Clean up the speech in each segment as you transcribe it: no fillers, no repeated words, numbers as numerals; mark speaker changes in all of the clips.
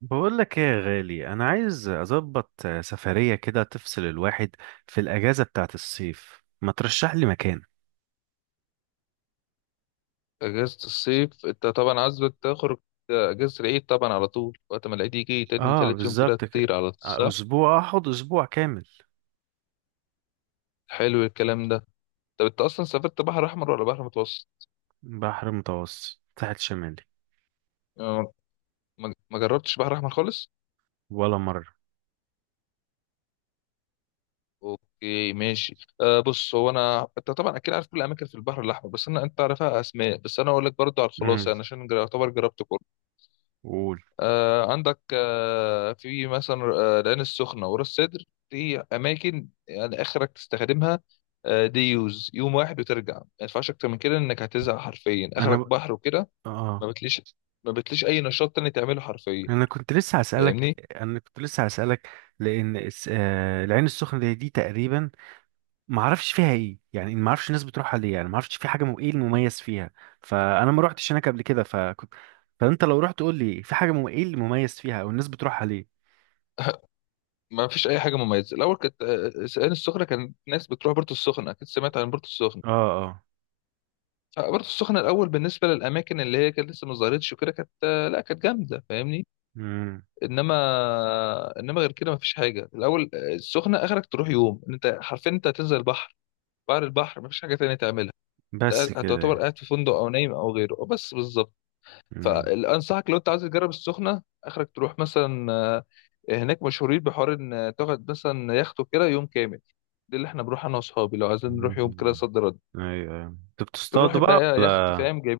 Speaker 1: بقول لك ايه يا غالي، انا عايز اظبط سفرية كده تفصل الواحد في الاجازة بتاعت الصيف، ما ترشح لي مكان؟
Speaker 2: اجازة الصيف انت طبعا عايز تخرج. اجازة العيد طبعا على طول، وقت ما العيد يجي تاني
Speaker 1: اه
Speaker 2: تالت يوم كده
Speaker 1: بالظبط كده.
Speaker 2: تطير على طول،
Speaker 1: آه،
Speaker 2: صح؟
Speaker 1: اسبوع اخد اسبوع كامل.
Speaker 2: حلو الكلام ده. طب انت اصلا سافرت بحر احمر ولا بحر متوسط؟
Speaker 1: بحر متوسط، ساحل شمالي.
Speaker 2: آه، ما جربتش بحر احمر خالص.
Speaker 1: ولا مرة.
Speaker 2: اوكي ماشي. بص، هو انا انت طبعا اكيد عارف كل الاماكن في البحر الاحمر، بس انا انت عارفها اسماء، بس انا اقول لك برضو على الخلاصه،
Speaker 1: امم
Speaker 2: يعني عشان يعتبر جربت كله.
Speaker 1: قول.
Speaker 2: عندك، في مثلا العين السخنة وراس سدر. دي أماكن يعني آخرك تستخدمها. دي يوز يوم واحد وترجع، ما ينفعش أكتر من كده، إنك هتزهق حرفيا،
Speaker 1: انا
Speaker 2: آخرك
Speaker 1: ب...
Speaker 2: بحر وكده.
Speaker 1: اه
Speaker 2: ما بتليش، ما بتليش أي نشاط تاني تعمله حرفيا. فاهمني.
Speaker 1: انا كنت لسه هسألك، لان العين السخنة دي تقريبا، ما اعرفش فيها ايه يعني، ما اعرفش الناس بتروحها ليه يعني، ما اعرفش في ايه المميز فيها. فانا ما روحتش هناك قبل كده، فكنت. فانت لو رحت قول لي، في ايه المميز فيها او الناس بتروحها ليه.
Speaker 2: ما فيش أي حاجة مميزة. الأول كانت العين السخنة، كان ناس بتروح بورتو السخنة، أكيد سمعت عن بورتو السخنة.
Speaker 1: اه، اه.
Speaker 2: فبورتو السخنة الأول بالنسبة للأماكن اللي هي كانت لسه ما ظهرتش وكده كانت، لا كانت جامدة، فاهمني.
Speaker 1: امم
Speaker 2: انما غير كده مفيش حاجه. الاول السخنه اخرك تروح يوم، إن انت حرفيا انت هتنزل البحر، بعد البحر مفيش حاجه تانية تعملها.
Speaker 1: بس
Speaker 2: أنت
Speaker 1: كده
Speaker 2: هتعتبر
Speaker 1: يعني.
Speaker 2: قاعد في فندق او نايم او غيره. أه بس بالظبط.
Speaker 1: امم
Speaker 2: فانصحك لو انت عايز تجرب السخنه، اخرك تروح مثلا هناك مشهورين بحوار ان تاخد مثلا يخت كده يوم كامل. ده اللي احنا بنروح انا واصحابي لو عايزين نروح يوم كده
Speaker 1: أمم.
Speaker 2: صد رد.
Speaker 1: ايوه، ايوه، انتوا
Speaker 2: بنروح
Speaker 1: بتصطادوا بقى
Speaker 2: بقى يخت،
Speaker 1: ولا؟
Speaker 2: فاهم جايب،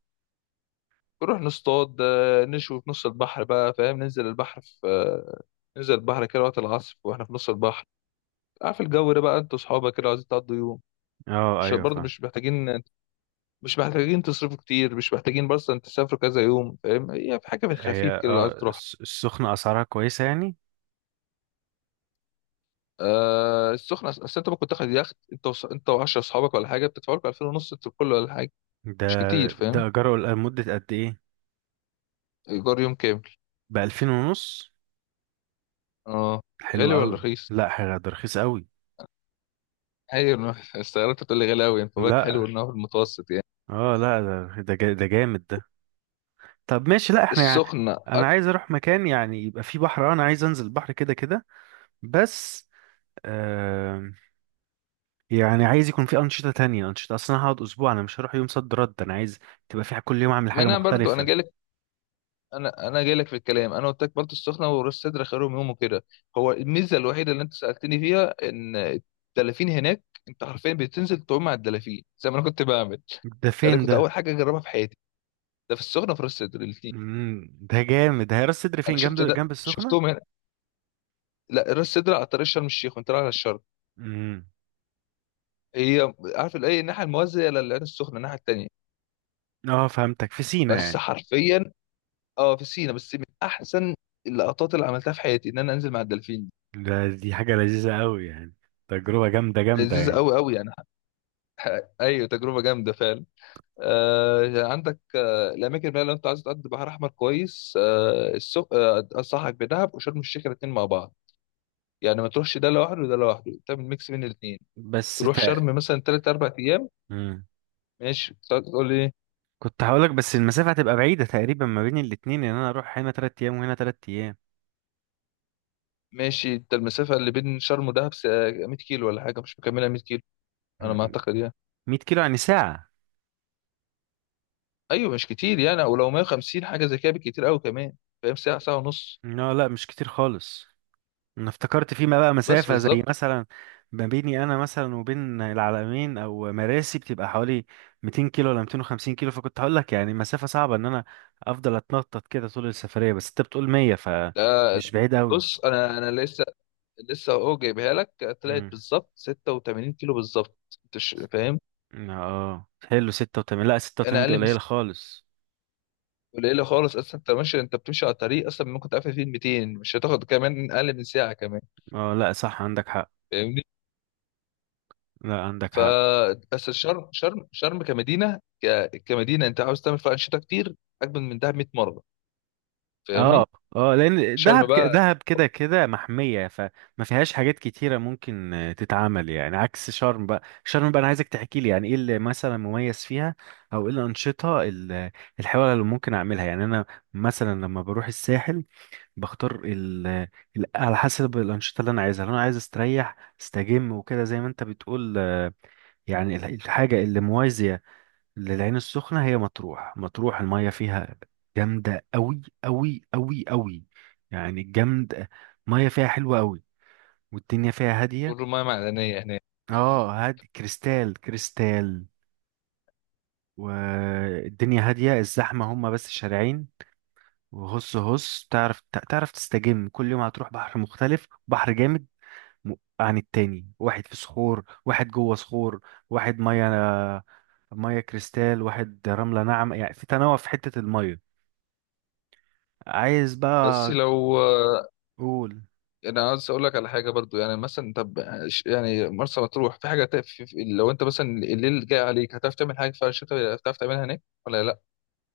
Speaker 2: بنروح نصطاد، نشوي في نص البحر بقى، فاهم ننزل البحر في ننزل البحر كده وقت العصر واحنا في نص البحر، عارف الجو ده بقى، انتوا اصحابك كده عايزين تقضوا يوم،
Speaker 1: اه،
Speaker 2: مش
Speaker 1: ايوه،
Speaker 2: برضه
Speaker 1: فاهم.
Speaker 2: مش محتاجين، مش محتاجين تصرفوا كتير، مش محتاجين بس ان تسافروا كذا يوم، فاهم. هي في حاجه في
Speaker 1: هي
Speaker 2: الخفيف كده لو عايز تروح.
Speaker 1: السخنه اسعارها كويسه يعني؟
Speaker 2: آه السخنه اصل انت ممكن تاخد يخت انت انت و10 اصحابك ولا حاجه، بتدفعوا لكم 2000 ونص انتوا الكل ولا حاجه،
Speaker 1: ده
Speaker 2: مش كتير، فاهم.
Speaker 1: ده اجره لمده قد ايه؟
Speaker 2: ايجار يوم كامل.
Speaker 1: بـ2500.
Speaker 2: اه.
Speaker 1: حلو
Speaker 2: غالي ولا
Speaker 1: قوي.
Speaker 2: رخيص؟
Speaker 1: لا حاجه، ده رخيص قوي.
Speaker 2: ايوه، استغربت تقول لي غالي قوي. انت بالك حلو
Speaker 1: لا،
Speaker 2: انه في المتوسط يعني.
Speaker 1: اه لا، ده جامد ده. طب ماشي، لا احنا يعني.
Speaker 2: السخنه
Speaker 1: انا عايز اروح مكان يعني يبقى فيه بحر، انا عايز انزل البحر كده كده بس. آه يعني عايز يكون فيه انشطه تانية، انشطه، اصلا أنا هقعد اسبوع، انا مش هروح يوم صد رد، انا عايز تبقى في كل يوم اعمل
Speaker 2: ما
Speaker 1: حاجه
Speaker 2: انا برضو انا
Speaker 1: مختلفه.
Speaker 2: جالي، انا جاي لك في الكلام. انا قلت لك بلطة السخنه وراس سدر خيرهم يوم وكده. هو الميزه الوحيده اللي انت سالتني فيها ان الدلافين هناك، انت حرفيا بتنزل تعوم مع الدلافين زي ما انا كنت بعمل.
Speaker 1: ده
Speaker 2: ده
Speaker 1: فين
Speaker 2: كنت
Speaker 1: ده؟
Speaker 2: اول حاجه اجربها في حياتي. ده في السخنه وفي راس سدر الاثنين.
Speaker 1: ده جامد ده. هي راس سدر
Speaker 2: انا
Speaker 1: فين، جنب
Speaker 2: شفت ده
Speaker 1: جنب السخنه؟
Speaker 2: شفتهم هنا. لا، راس سدر على طريق شرم الشيخ وانت رايح على الشرق.
Speaker 1: امم
Speaker 2: هي عارف الايه، الناحيه الموازيه للعين السخنه، الناحيه الثانيه.
Speaker 1: اه، فهمتك، في سينا
Speaker 2: بس
Speaker 1: يعني.
Speaker 2: حرفيا، اه، في سينا. بس من احسن اللقطات اللي عملتها في حياتي ان انا انزل مع الدلافين.
Speaker 1: دي حاجه لذيذه قوي يعني، تجربه جامده جامده
Speaker 2: لذيذ
Speaker 1: يعني.
Speaker 2: قوي قوي يعني. ايوه، تجربه جامده فعلا. عندك الاماكن بقى، لو انت عايز تقضي بحر احمر كويس، آه، السخ آه، انصحك بدهب وشرم الشيخ الاثنين مع بعض، يعني ما تروحش ده لوحده وده لوحده، تعمل ميكس بين الاثنين.
Speaker 1: بس
Speaker 2: تروح
Speaker 1: تق...
Speaker 2: شرم مثلا ثلاث اربع ايام، ماشي تقعد تقول لي.
Speaker 1: كنت هقولك بس المسافة هتبقى بعيدة تقريبا ما بين الاتنين، ان انا اروح هنا 3 ايام وهنا 3 ايام.
Speaker 2: ماشي، انت المسافه اللي بين شرم ودهب 100 كيلو ولا حاجه، مش مكملها 100 كيلو، انا ما اعتقد يعني.
Speaker 1: 100 كيلو، يعني ساعة.
Speaker 2: ايوه مش كتير يعني، او لو 150 حاجه زي كده بالكتير قوي كمان، فاهم، ساعه ساعه ونص.
Speaker 1: لا، لا، مش كتير خالص. انا افتكرت فيما بقى
Speaker 2: بس
Speaker 1: مسافة زي
Speaker 2: بالظبط.
Speaker 1: مثلا ما بيني انا مثلا وبين العلمين او مراسي بتبقى حوالي 200 كيلو ولا 250 كيلو، فكنت هقولك يعني مسافة صعبة، ان انا افضل اتنطط كده طول السفرية، بس انت بتقول 100
Speaker 2: ده
Speaker 1: فمش بعيد قوي.
Speaker 2: بص انا لسه اهو جايبها لك، طلعت
Speaker 1: امم
Speaker 2: بالظبط 86 كيلو بالظبط. انت فاهم.
Speaker 1: اه، حلو 86. لا،
Speaker 2: انا
Speaker 1: 86 دي
Speaker 2: اقل من
Speaker 1: قليلة خالص.
Speaker 2: قليله خالص اصلا. انت ماشي، انت بتمشي على طريق اصلا ممكن تعافى فيه 200، مش هتاخد كمان اقل من ساعه كمان.
Speaker 1: اه، لا، صح، عندك حق.
Speaker 2: فاهمني.
Speaker 1: لا، عندك
Speaker 2: ف
Speaker 1: حق.
Speaker 2: بس الشرم شرم شرم كمدينه، انت عاوز تعمل فيها انشطه كتير، اجمل من دهب 100 مره، فاهميه.
Speaker 1: اه، اه، لان
Speaker 2: شرم
Speaker 1: دهب
Speaker 2: بقى،
Speaker 1: دهب كده كده محميه، فما فيهاش حاجات كتيره ممكن تتعمل يعني، عكس شرم بقى. شرم بقى انا عايزك تحكي لي يعني ايه اللي مثلا مميز فيها، او ايه الانشطه الحلوه اللي ممكن اعملها يعني. انا مثلا لما بروح الساحل، بختار على حسب الانشطه اللي انا عايزها. لو انا عايز استريح استجم وكده زي ما انت بتقول، يعني الحاجه اللي موازيه للعين السخنة هي مطروح. مطروح المية فيها جامدة أوي أوي أوي أوي، يعني جامدة. مية فيها حلوة أوي، والدنيا فيها هادية.
Speaker 2: والرمايه معدنيه هناك.
Speaker 1: اه، هادي، كريستال كريستال. والدنيا هادية، الزحمة هما بس شارعين. وهص هص، تعرف تستجم، كل يوم هتروح بحر مختلف، بحر جامد م- عن التاني، واحد في صخور، واحد جوه صخور، واحد مية، مية كريستال، واحد رملة ناعمة، يعني في تنوع في حتة المية. عايز
Speaker 2: بس
Speaker 1: بقى
Speaker 2: لو
Speaker 1: تقول.
Speaker 2: انا عايز اقول لك على حاجه برضو، يعني مثلا، طب يعني مرسى مطروح في حاجه تقف في لو انت مثلا الليل جاي عليك، هتعرف تعمل حاجه في الشتاء؟ هتعرف تعملها هناك ولا لا؟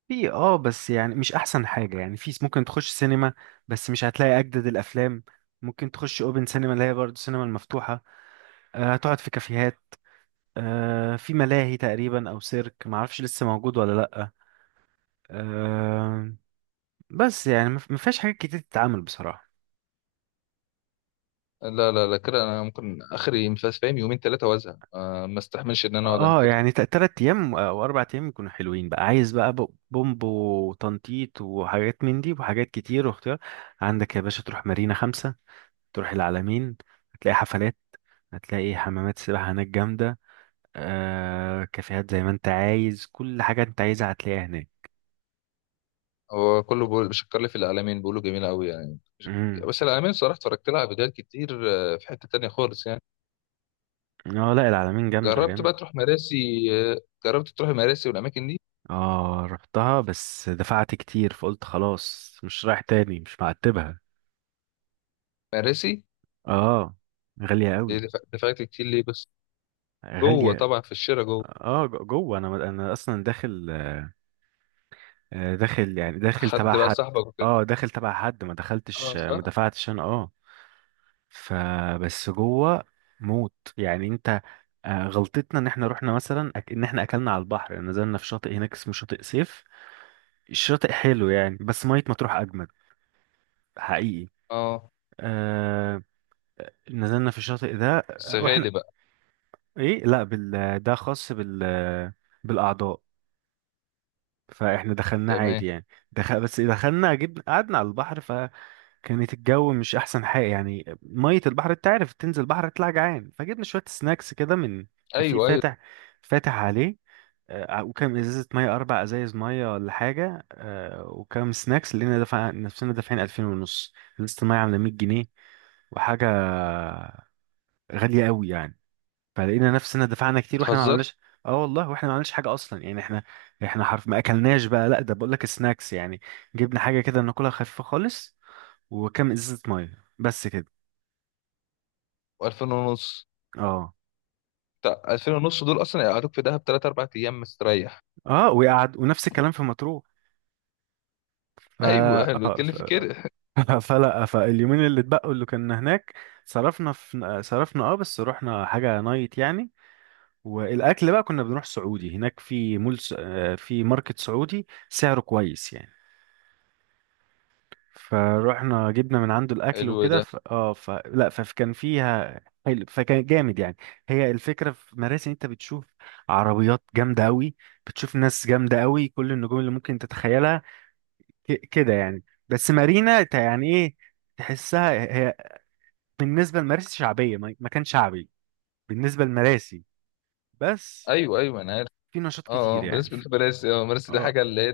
Speaker 1: في، بس يعني مش احسن حاجة يعني، في ممكن تخش سينما، بس مش هتلاقي اجدد الافلام. ممكن تخش اوبن سينما اللي هي برضه السينما المفتوحة. هتقعد في كافيهات، في ملاهي تقريبا او سيرك، معرفش لسه موجود ولا لأ. آه، بس يعني مفيهاش حاجات كتير تتعمل بصراحة.
Speaker 2: لا لا لا، كده انا ممكن اخري مفاس فاهم يومين ثلاثه وازهق، ما استحملش ان انا اقعد عن
Speaker 1: اه
Speaker 2: كده.
Speaker 1: يعني، تلات ايام او 4 ايام يكونوا حلوين بقى، عايز بقى بومب وتنطيط وحاجات من دي. وحاجات كتير واختيار عندك يا باشا، تروح مارينا خمسة، تروح العلمين، هتلاقي حفلات، هتلاقي حمامات سباحة هناك جامدة، كافيهات، زي ما انت عايز كل حاجة انت عايزها هتلاقيها هناك.
Speaker 2: هو كله بيقول بيشكر لي في العلمين، بيقولوا جميله قوي يعني.
Speaker 1: امم
Speaker 2: بس العلمين صراحه اتفرجت لها على فيديوهات كتير، في حته تانية خالص يعني.
Speaker 1: اه، لا، العلمين جامدة
Speaker 2: جربت
Speaker 1: جامدة.
Speaker 2: بقى تروح مراسي؟ جربت تروح مراسي والاماكن دي؟
Speaker 1: اه، رحتها بس دفعت كتير، فقلت خلاص مش رايح تاني، مش معتبها.
Speaker 2: مراسي
Speaker 1: اه، غالية
Speaker 2: دي
Speaker 1: قوي.
Speaker 2: دفعت كتير ليه بس؟ جوه
Speaker 1: غالية.
Speaker 2: طبعا، في الشارع جوه،
Speaker 1: اه، جوه، انا اصلا داخل، داخل يعني، داخل
Speaker 2: حد
Speaker 1: تبع
Speaker 2: بقى
Speaker 1: حد.
Speaker 2: صاحبك.
Speaker 1: اه، داخل تبع حد، ما دخلتش
Speaker 2: اه صح.
Speaker 1: ما دفعتش انا، اه. فبس جوه موت يعني انت. غلطتنا ان احنا رحنا مثلا ان احنا اكلنا على البحر، يعني نزلنا في شاطئ هناك اسمه شاطئ سيف. الشاطئ حلو يعني، بس مية مطروح اجمد حقيقي.
Speaker 2: اه،
Speaker 1: آه نزلنا في الشاطئ ده،
Speaker 2: بس
Speaker 1: واحنا
Speaker 2: غالي بقى.
Speaker 1: ايه، لا بال ده خاص بالاعضاء. فاحنا دخلنا
Speaker 2: تمام.
Speaker 1: عادي يعني. دخل بس، دخلنا جبنا قعدنا على البحر. كانت الجو مش احسن حاجه يعني، ميه البحر انت عارف تنزل بحر تطلع جعان، فجبنا شويه سناكس كده من كافيه
Speaker 2: ايوه ايوه،
Speaker 1: فاتح، فاتح عليه. وكام ازازه ميه، 4 ازايز ميه ولا حاجه، وكام سناكس، لقينا دفع نفسنا دافعين 2000 ونص. لسه الميه عامله 100 جنيه وحاجه، غاليه قوي يعني. فلقينا نفسنا دفعنا كتير واحنا ما
Speaker 2: بتهزر.
Speaker 1: عملناش. اه والله، واحنا ما عملناش حاجه اصلا يعني، احنا حرف ما اكلناش بقى، لا ده بقول لك سناكس يعني. جبنا حاجه كده ناكلها خفيفه خالص، وكام ازازه ميه بس كده.
Speaker 2: و2000 ونص.
Speaker 1: اه.
Speaker 2: بتاع 2000 ونص دول اصلا يقعدوك في دهب 3 4 ايام مستريح.
Speaker 1: اه، وقعد ونفس الكلام في مطروح. ف...
Speaker 2: ايوه، حلو
Speaker 1: آه،
Speaker 2: اتكلم
Speaker 1: ف...
Speaker 2: في كده.
Speaker 1: فلا، فاليومين اللي اتبقوا اللي كنا هناك، صرفنا، بس رحنا حاجة نايت يعني. والاكل بقى كنا بنروح سعودي هناك، في مول س... آه، في ماركت سعودي سعره كويس يعني. فروحنا جبنا من عنده الاكل
Speaker 2: حلو
Speaker 1: وكده.
Speaker 2: ده.
Speaker 1: لا، فكان فيها حلو، فكان جامد يعني. هي الفكرة في مراسي إن انت بتشوف عربيات جامدة قوي، بتشوف ناس جامدة قوي، كل النجوم اللي ممكن تتخيلها كده يعني. بس مارينا يعني ايه، تحسها هي بالنسبه لمراسي شعبيه، ما كان شعبي بالنسبه لمراسي بس.
Speaker 2: ايوه ايوه انا عارف.
Speaker 1: في نشاط
Speaker 2: اه اه،
Speaker 1: كتير يعني
Speaker 2: بالنسبه لمراسي، اه مراسي دي
Speaker 1: اه،
Speaker 2: حاجه اللي هي،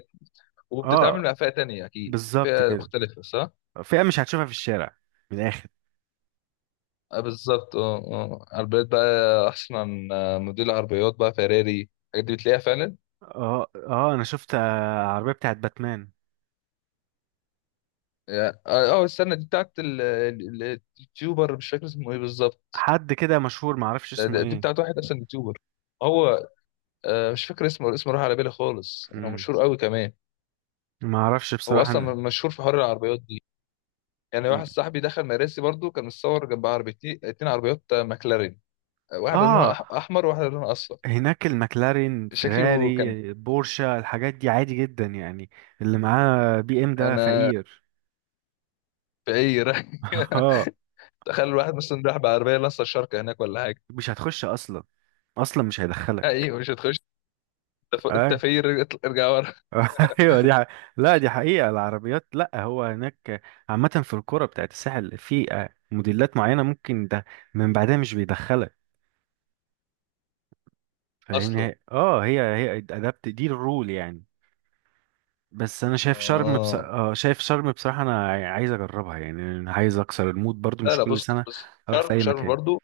Speaker 2: وبتتعامل
Speaker 1: اه،
Speaker 2: مع فئه تانية، اكيد
Speaker 1: بالظبط
Speaker 2: فئه
Speaker 1: كده.
Speaker 2: مختلفه، صح.
Speaker 1: فئه مش هتشوفها في الشارع، من الاخر.
Speaker 2: آه بالظبط. اه اه، عربيات بقى احسن، عن موديل عربيات بقى فيراري، الحاجات دي بتلاقيها فعلا.
Speaker 1: اه، اه، انا شفت عربيه بتاعت باتمان.
Speaker 2: اه، استنى، دي بتاعت التيوبر، مش فاكر اسمه ايه بالظبط.
Speaker 1: حد كده مشهور، ما اعرفش اسمه
Speaker 2: دي
Speaker 1: ايه.
Speaker 2: بتاعت واحد اصلا يوتيوبر. هو مش فاكر اسمه، اسمه راح على بالي خالص، يعني هو
Speaker 1: مم.
Speaker 2: مشهور قوي كمان.
Speaker 1: ما اعرفش
Speaker 2: هو
Speaker 1: بصراحه
Speaker 2: اصلا
Speaker 1: أنا.
Speaker 2: مشهور في حوار العربيات دي. يعني
Speaker 1: مم.
Speaker 2: واحد صاحبي دخل مراسي برضو، كان متصور جنب عربيتين اتنين، عربيات ماكلارين. واحده لونها
Speaker 1: اه،
Speaker 2: احمر وواحده لونها اصفر.
Speaker 1: هناك المكلارين،
Speaker 2: شكله كان
Speaker 1: فيراري، بورشا، الحاجات دي عادي جدا يعني. اللي معاه بي ام ده
Speaker 2: انا
Speaker 1: فقير.
Speaker 2: في اي رايح.
Speaker 1: اه،
Speaker 2: تخيل الواحد مثلا راح بعربيه لسه الشركه هناك ولا حاجه،
Speaker 1: مش هتخش اصلا، اصلا مش هيدخلك.
Speaker 2: ايوه مش هتخش. انت أنت
Speaker 1: اي.
Speaker 2: في إيه؟ ارجع ورا
Speaker 1: ايوه، دي حقيقة. لا، دي حقيقة. العربيات لا، هو هناك عامة في الكرة بتاعت الساحل، في موديلات معينة ممكن ده من بعدها مش بيدخلك. فاهمني.
Speaker 2: اصلا.
Speaker 1: هي ادابت دي الرول يعني. بس انا شايف شرم بص...
Speaker 2: اه
Speaker 1: اه شايف شرم بصراحة، انا عايز اجربها يعني، أنا عايز اكسر المود برضو،
Speaker 2: لا
Speaker 1: مش
Speaker 2: لا،
Speaker 1: كل
Speaker 2: بص
Speaker 1: سنة
Speaker 2: بص،
Speaker 1: اروح في
Speaker 2: شرم
Speaker 1: اي
Speaker 2: شرم
Speaker 1: مكان.
Speaker 2: برضو.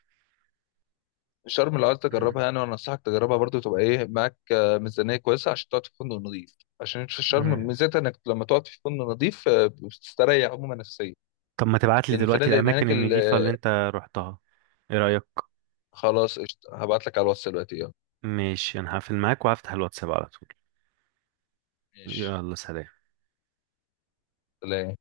Speaker 2: الشرم لو عايز تجربها يعني، وانا انصحك تجربها برضو، تبقى ايه معاك ميزانيه كويسه عشان تقعد في فندق نظيف، عشان في الشرم
Speaker 1: مم.
Speaker 2: ميزتها انك لما تقعد في فندق نظيف بتستريح عموما نفسيا.
Speaker 1: طب ما تبعت لي
Speaker 2: لان
Speaker 1: دلوقتي
Speaker 2: الفنادق اللي
Speaker 1: الاماكن
Speaker 2: هناك
Speaker 1: النضيفة اللي انت رحتها، ايه رأيك؟
Speaker 2: خلاص قشطة، هبعت لك على الواتس دلوقتي، يلا.
Speaker 1: ماشي، انا هقفل معاك وهفتح الواتساب على طول.
Speaker 2: ماشي
Speaker 1: يلا، سلام.
Speaker 2: سلام.